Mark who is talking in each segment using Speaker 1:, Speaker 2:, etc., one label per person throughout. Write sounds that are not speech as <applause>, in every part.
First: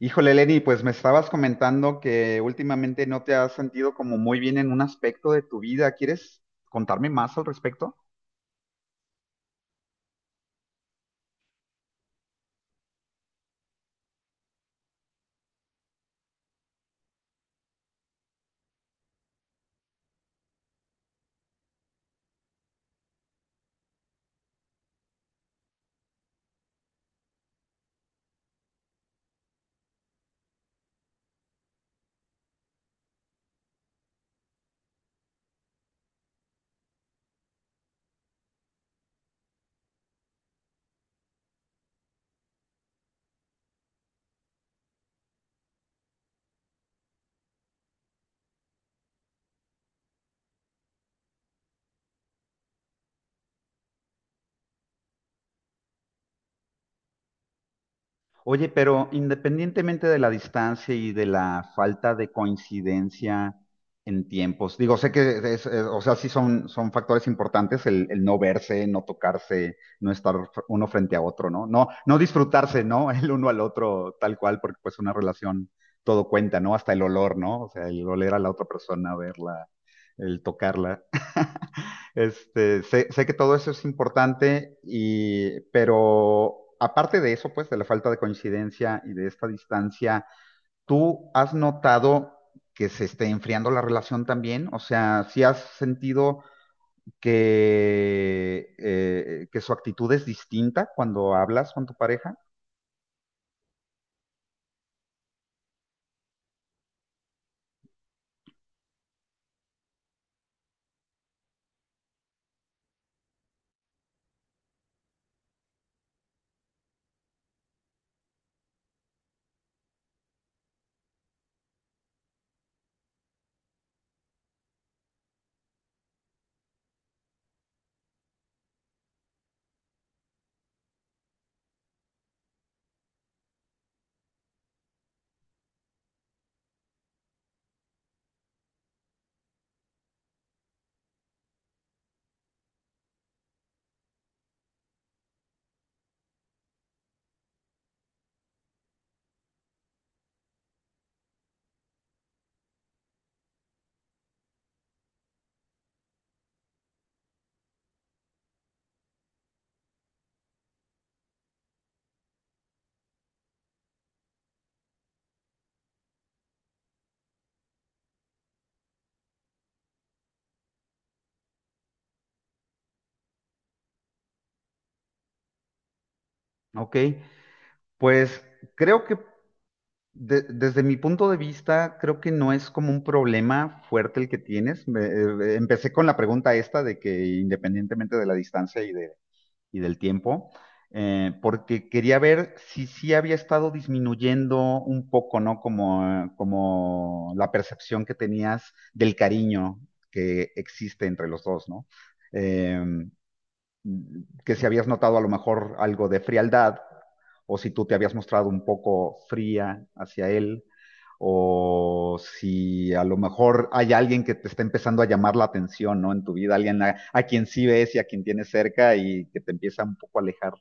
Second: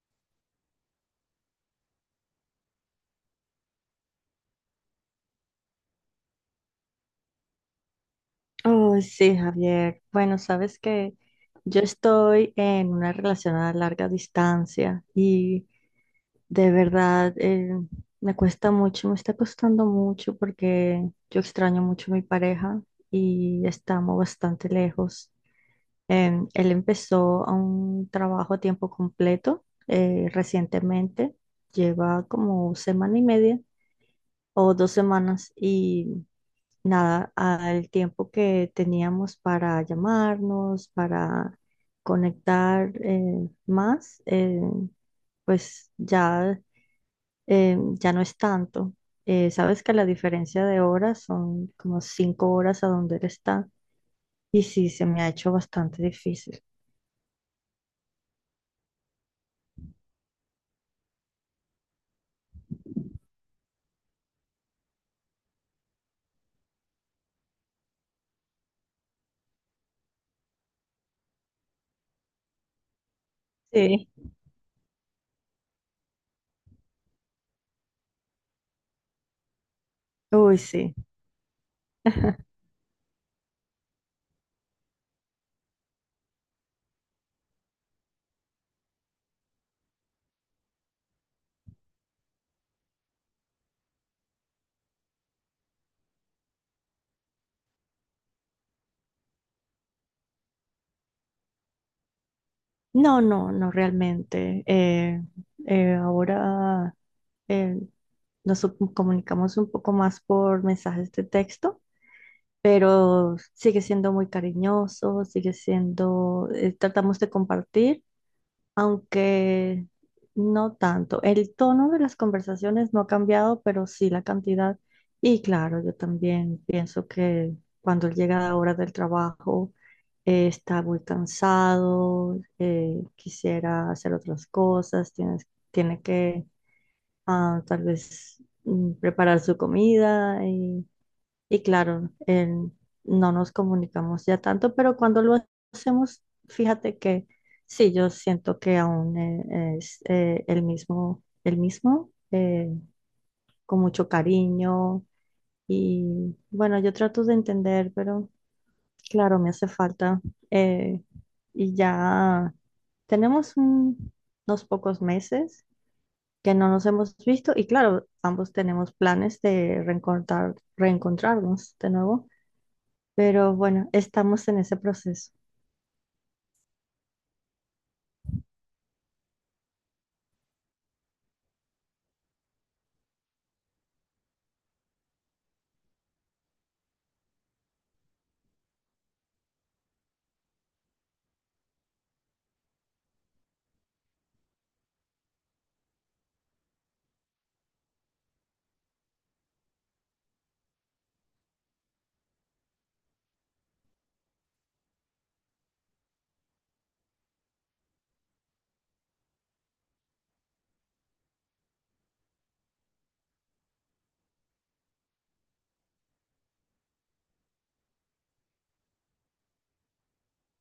Speaker 1: Híjole, Lenny, pues me estabas comentando que últimamente no te has sentido como muy bien en un aspecto de tu vida. ¿Quieres contarme más al respecto?
Speaker 2: Oh, sí, Javier. Bueno, sabes que yo estoy en una relación a larga distancia y de verdad me cuesta mucho, me está costando mucho porque yo extraño mucho a mi pareja y estamos bastante lejos. Él empezó a un trabajo a tiempo completo recientemente, lleva como semana y media o 2 semanas y nada, al tiempo que teníamos para llamarnos, para conectar más, pues ya, ya no es tanto. Sabes que la diferencia de horas son como 5 horas a donde él está y sí, se me ha hecho bastante difícil.
Speaker 1: Oye, pero independientemente de la distancia y de la falta de coincidencia en tiempos, digo, sé que o sea, sí son, son factores importantes el no verse, no tocarse, no estar uno frente a otro, ¿no? No, no disfrutarse, ¿no? <laughs> El uno al
Speaker 2: Sí.
Speaker 1: otro tal cual, porque pues una relación todo cuenta, ¿no? Hasta el olor, ¿no? O sea, el oler a la otra persona, verla el
Speaker 2: Uy, sí.
Speaker 1: tocarla. <laughs>
Speaker 2: <laughs>
Speaker 1: Sé que todo eso es importante, y, pero aparte de eso, pues, de la falta de coincidencia y de esta distancia, ¿tú has notado que se esté enfriando la relación también? O sea, ¿sí has sentido que su actitud es distinta cuando hablas con tu pareja?
Speaker 2: No, no, no realmente. Ahora... eh, nos comunicamos un poco más por mensajes de texto, pero sigue siendo muy cariñoso, sigue siendo, tratamos de compartir, aunque no tanto. El tono de las conversaciones no ha cambiado, pero sí la cantidad. Y claro, yo también pienso que cuando él llega a la hora del trabajo, está muy cansado, quisiera hacer otras cosas, tiene que tal vez preparar su comida y claro, no nos comunicamos ya tanto, pero cuando lo hacemos, fíjate que sí, yo siento que aún es el mismo, con mucho cariño y bueno, yo trato de entender, pero claro, me hace falta eh, y ya tenemos unos pocos meses que no nos hemos visto y claro, ambos tenemos planes de reencontrarnos de nuevo, pero bueno, estamos en ese proceso.
Speaker 1: Ok, pues creo que desde mi punto de vista, creo que no es como un problema fuerte el que tienes. Empecé con la pregunta esta de que independientemente de la distancia y del tiempo, porque quería ver si sí había estado disminuyendo un poco, ¿no? Como la percepción que tenías del cariño que existe entre los dos, ¿no? Em, que si habías notado a lo mejor algo de frialdad o si tú te habías mostrado un poco fría hacia él o si a lo mejor hay alguien que te está empezando a llamar la atención, ¿no? En tu vida, alguien a quien sí ves y a quien tienes cerca y que te empieza un poco a alejar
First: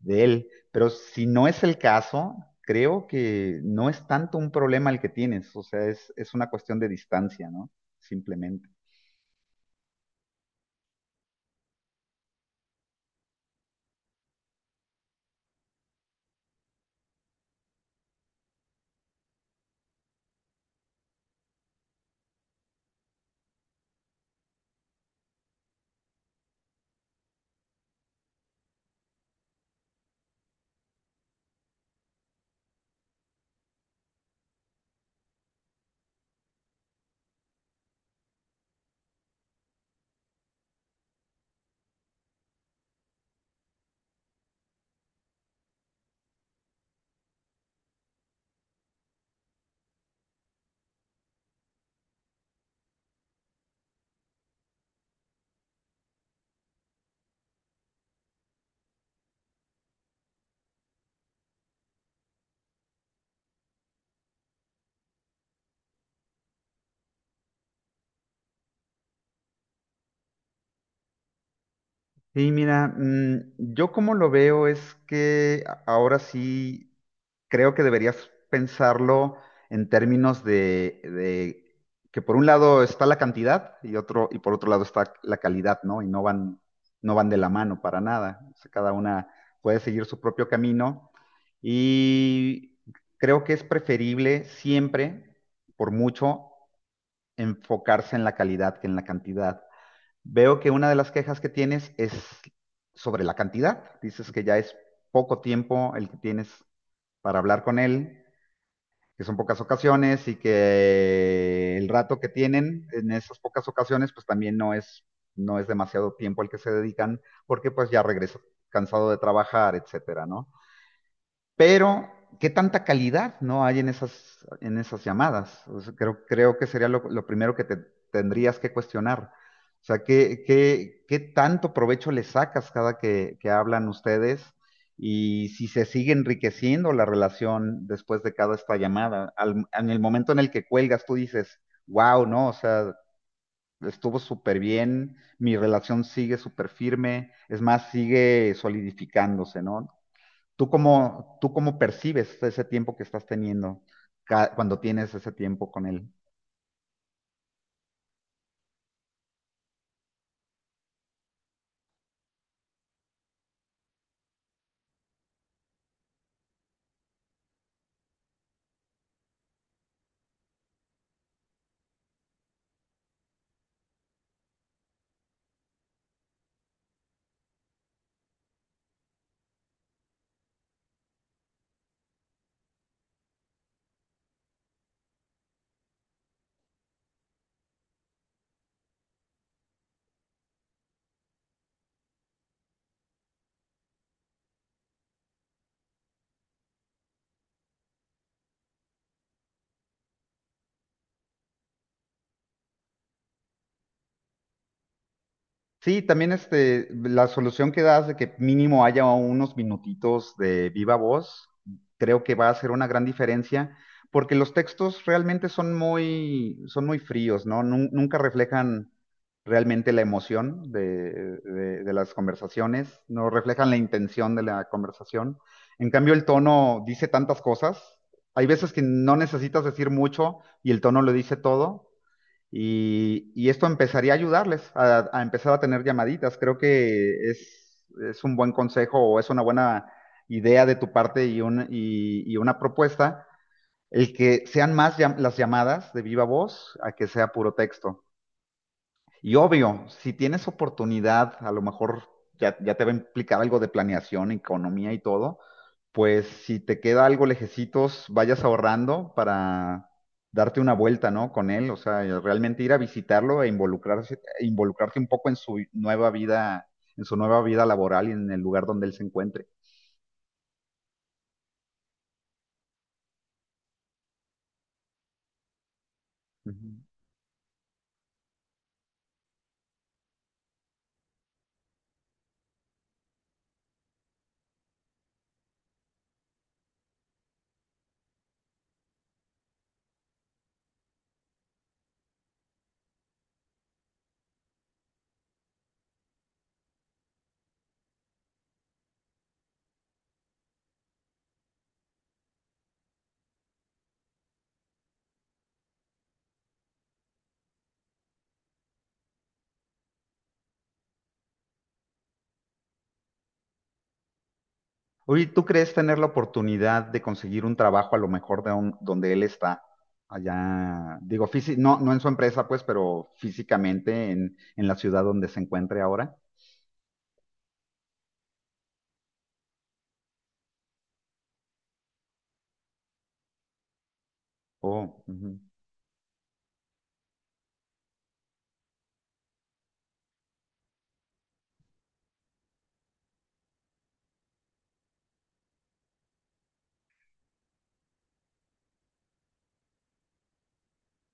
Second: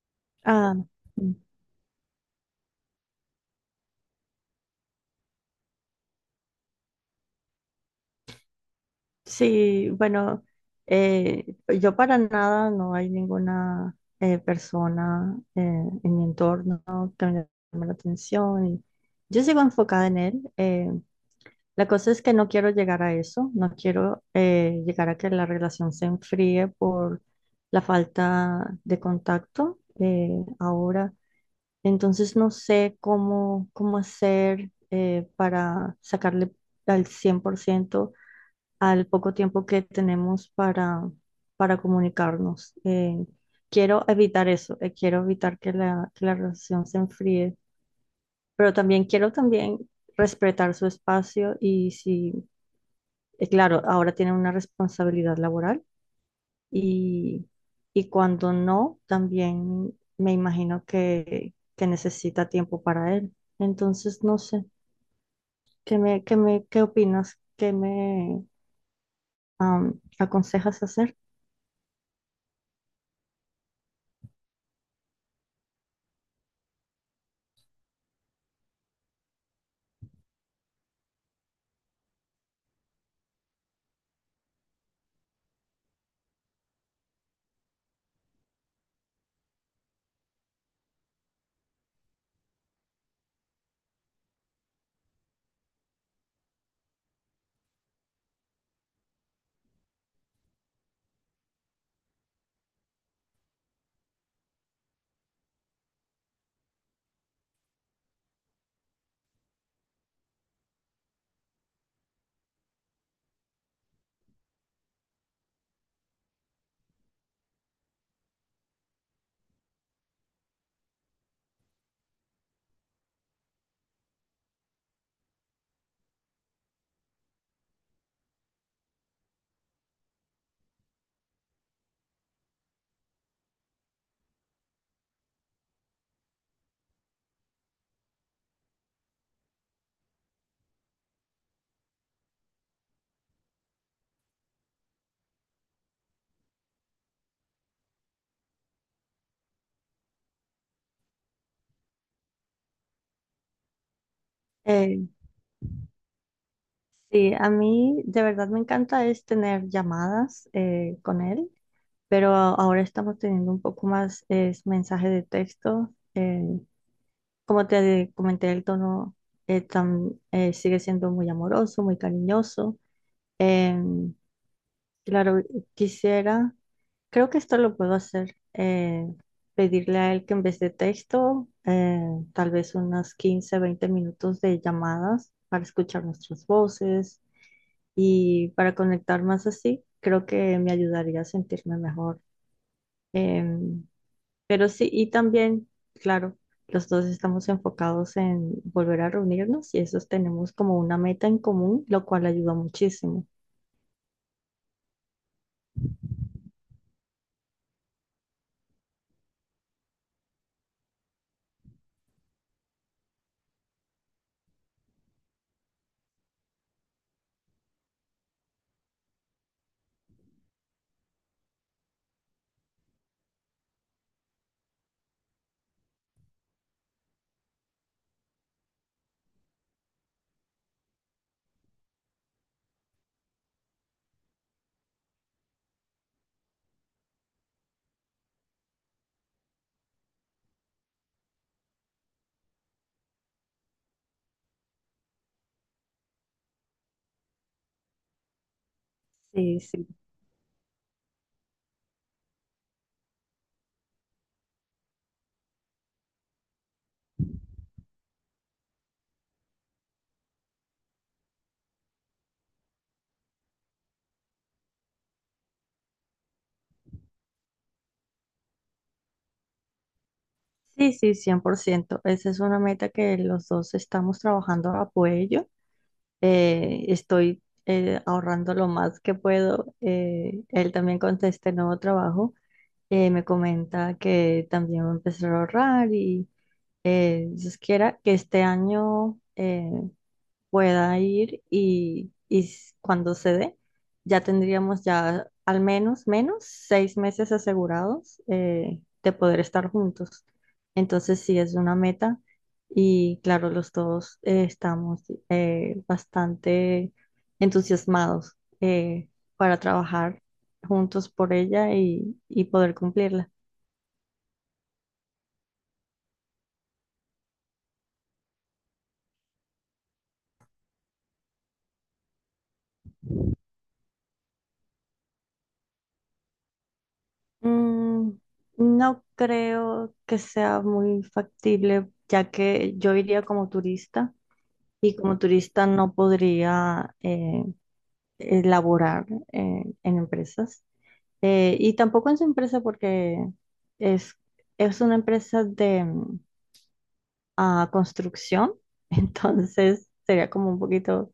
Speaker 1: de él.
Speaker 2: Ah,
Speaker 1: Pero si
Speaker 2: mm,
Speaker 1: no es el caso, creo que no es tanto un problema el que tienes, o sea, es una cuestión de distancia, ¿no? Simplemente.
Speaker 2: sí, bueno, yo para nada, no hay ninguna persona en mi entorno que me llame la atención y yo sigo enfocada en él. La cosa es que no quiero llegar a eso, no quiero llegar a que la relación se enfríe por la falta de contacto ahora. Entonces no sé cómo hacer para sacarle al 100% al poco tiempo que tenemos para comunicarnos. Quiero evitar eso, quiero evitar que la relación se enfríe, pero también quiero también respetar su espacio y si claro, ahora tienen una responsabilidad laboral y, y cuando no, también me imagino que necesita tiempo para él. Entonces, no sé, qué opinas? ¿Qué me aconsejas hacer?
Speaker 1: Sí, mira, yo como lo veo es que ahora sí creo que deberías pensarlo en términos de que por un lado está la cantidad y otro, y por otro lado está la calidad, ¿no? Y no van, no van de la mano para nada. O sea, cada una puede seguir su propio camino. Y creo que es preferible siempre, por mucho, enfocarse en la calidad que en la cantidad. Veo que una de las quejas que tienes es sobre la cantidad. Dices que ya es poco tiempo el que tienes para hablar con él, que son pocas ocasiones y que el rato que tienen en esas pocas ocasiones, pues también no es, no es demasiado tiempo el que se dedican, porque pues ya regresa cansado de trabajar, etcétera, ¿no? Pero, ¿qué tanta calidad no hay en esas llamadas? O sea, creo, creo que sería lo primero que te tendrías que cuestionar. O sea, ¿qué, qué tanto provecho le sacas cada que hablan ustedes? Y si se sigue enriqueciendo la relación después de cada esta llamada. En el momento en el que cuelgas, tú dices, wow, ¿no? O sea, estuvo súper bien, mi relación sigue súper firme, es más, sigue solidificándose, ¿no? Tú cómo percibes ese tiempo que estás teniendo cuando
Speaker 2: Eh,
Speaker 1: tienes ese tiempo con él?
Speaker 2: sí, a mí de verdad me encanta es tener llamadas con él, pero ahora estamos teniendo un poco más es mensaje de texto. Como te comenté, el tono sigue siendo muy amoroso, muy cariñoso. Em, claro, quisiera, creo que esto lo puedo hacer, pedirle a él que en vez de texto, tal vez unas 15 20 minutos de llamadas para escuchar nuestras voces y para conectar más así, creo que me ayudaría a sentirme mejor. em, pero sí, y también, claro, los dos estamos enfocados en volver a reunirnos y esos tenemos como una meta en común, lo cual ayuda muchísimo.
Speaker 1: Sí, también este, la solución que das de que mínimo haya unos minutitos de viva voz, creo que va a hacer una gran diferencia, porque los textos realmente son muy fríos, ¿no? Nunca reflejan realmente la emoción de las conversaciones, no reflejan la intención de la conversación. En cambio, el tono dice tantas cosas. Hay veces que no necesitas decir mucho y el tono lo dice todo. Y esto empezaría a ayudarles a empezar a tener llamaditas. Creo que es un buen consejo o es una buena idea de tu parte y y una propuesta el que sean más las llamadas de viva voz a que sea puro texto. Y
Speaker 2: Sí,
Speaker 1: obvio,
Speaker 2: sí.
Speaker 1: si tienes oportunidad, a lo mejor ya, ya te va a implicar algo de planeación, economía y todo, pues si te queda algo lejecitos, vayas ahorrando para darte una vuelta, ¿no? Con él, o sea, y realmente ir a visitarlo e involucrarse, e involucrarte un poco en su nueva vida, en su nueva vida laboral y en el lugar donde él se encuentre.
Speaker 2: Sí, sí, 100%. Esa es una meta que los dos estamos trabajando a apoyo.
Speaker 1: Ujú.
Speaker 2: Estoy ahorrando lo más que puedo. Él también con este nuevo trabajo. Me comenta que también va a empezar a ahorrar y Dios quiera que este año, pueda ir y, y cuando se dé, ya tendríamos ya al menos 6 meses asegurados de poder estar juntos. Entonces sí es una meta y claro, los dos estamos bastante entusiasmados para trabajar juntos por ella y poder cumplirla.
Speaker 1: Oye, ¿tú crees tener la oportunidad de conseguir un trabajo a lo mejor de donde él está? Allá, digo, no, no en su empresa, pues, pero físicamente en la ciudad donde se encuentre ahora.
Speaker 2: Mm, no creo que sea muy factible, ya que yo iría como turista y
Speaker 1: Oh,
Speaker 2: como
Speaker 1: ujú,
Speaker 2: turista no podría laborar en empresas. Y tampoco en su empresa porque es, es una empresa de construcción, <laughs> entonces sería como un poquito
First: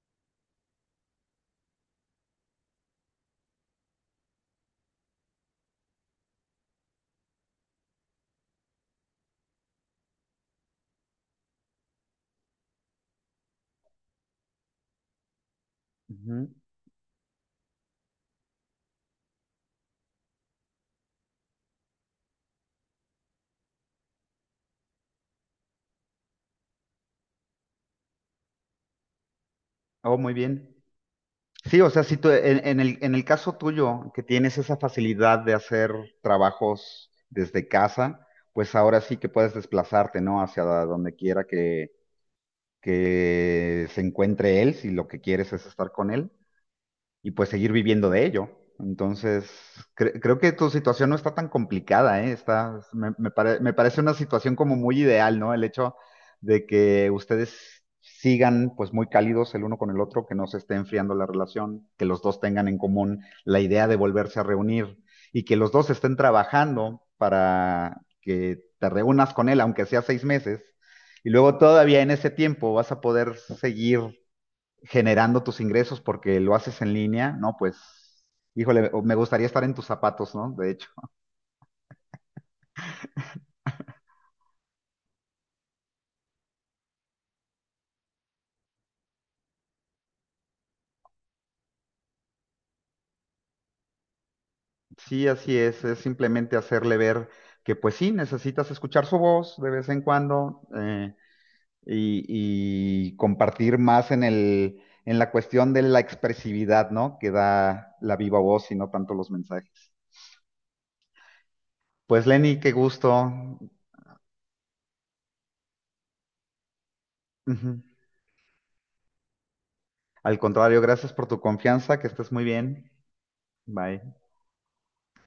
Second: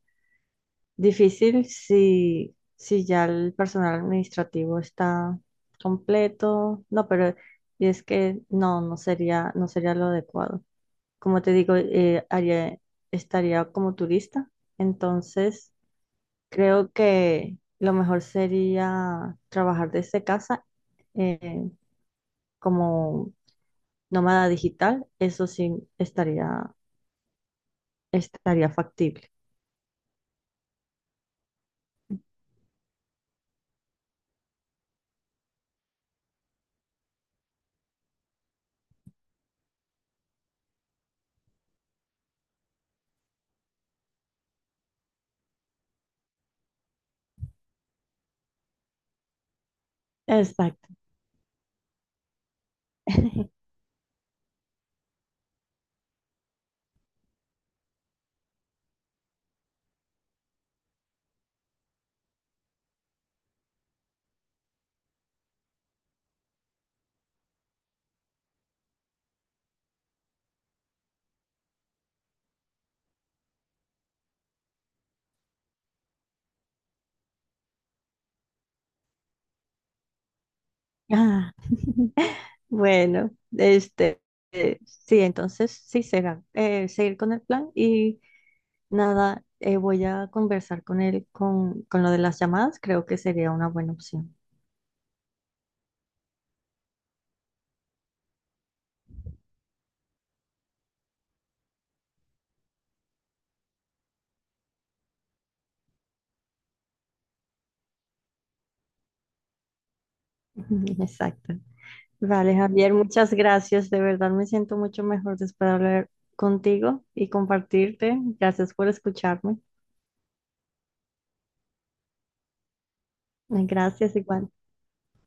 Speaker 2: difícil si ya el personal administrativo está completo. No, pero es que no sería lo adecuado. Como te digo, estaría como turista, entonces
Speaker 1: ujú.
Speaker 2: creo que lo mejor sería trabajar desde casa eh, como nómada digital. Eso sí estaría, estaría factible.
Speaker 1: Oh, muy bien. Sí, o sea, si tú, en el caso tuyo, que tienes esa facilidad de hacer trabajos desde casa, pues ahora sí que puedes desplazarte, ¿no? Hacia donde quiera que se encuentre él, si lo que quieres es estar con él. Y pues seguir viviendo de ello. Entonces, creo que tu
Speaker 2: Exacto.
Speaker 1: situación no está tan complicada, ¿eh? Está, me,
Speaker 2: <laughs>
Speaker 1: me parece una situación como muy ideal, ¿no? El hecho de que ustedes sigan pues muy cálidos el uno con el otro, que no se esté enfriando la relación, que los dos tengan en común la idea de volverse a reunir y que los dos estén trabajando para que te reúnas con él, aunque sea 6 meses, y luego todavía en ese tiempo vas a poder seguir generando tus ingresos porque lo haces en línea, ¿no? Pues, híjole, o me gustaría estar en tus zapatos, ¿no? De hecho,
Speaker 2: Ah, bueno, este, sí, entonces sí será seguir con el plan y nada, voy a conversar con él con lo de las llamadas. Creo que sería una buena opción.
Speaker 1: sí, así es simplemente hacerle ver que pues sí, necesitas escuchar su voz de vez en cuando y compartir más en el, en la cuestión de la expresividad, ¿no? Que da la viva voz y no tanto los mensajes.
Speaker 2: <laughs> Exacto.
Speaker 1: Pues
Speaker 2: Vale,
Speaker 1: Lenny, qué
Speaker 2: Javier, muchas
Speaker 1: gusto.
Speaker 2: gracias. De verdad me siento mucho mejor después de hablar contigo y
Speaker 1: Ujú.
Speaker 2: compartirte. Gracias por escucharme.
Speaker 1: Al contrario, gracias por tu confianza, que estés muy bien. Bye.
Speaker 2: Gracias igual.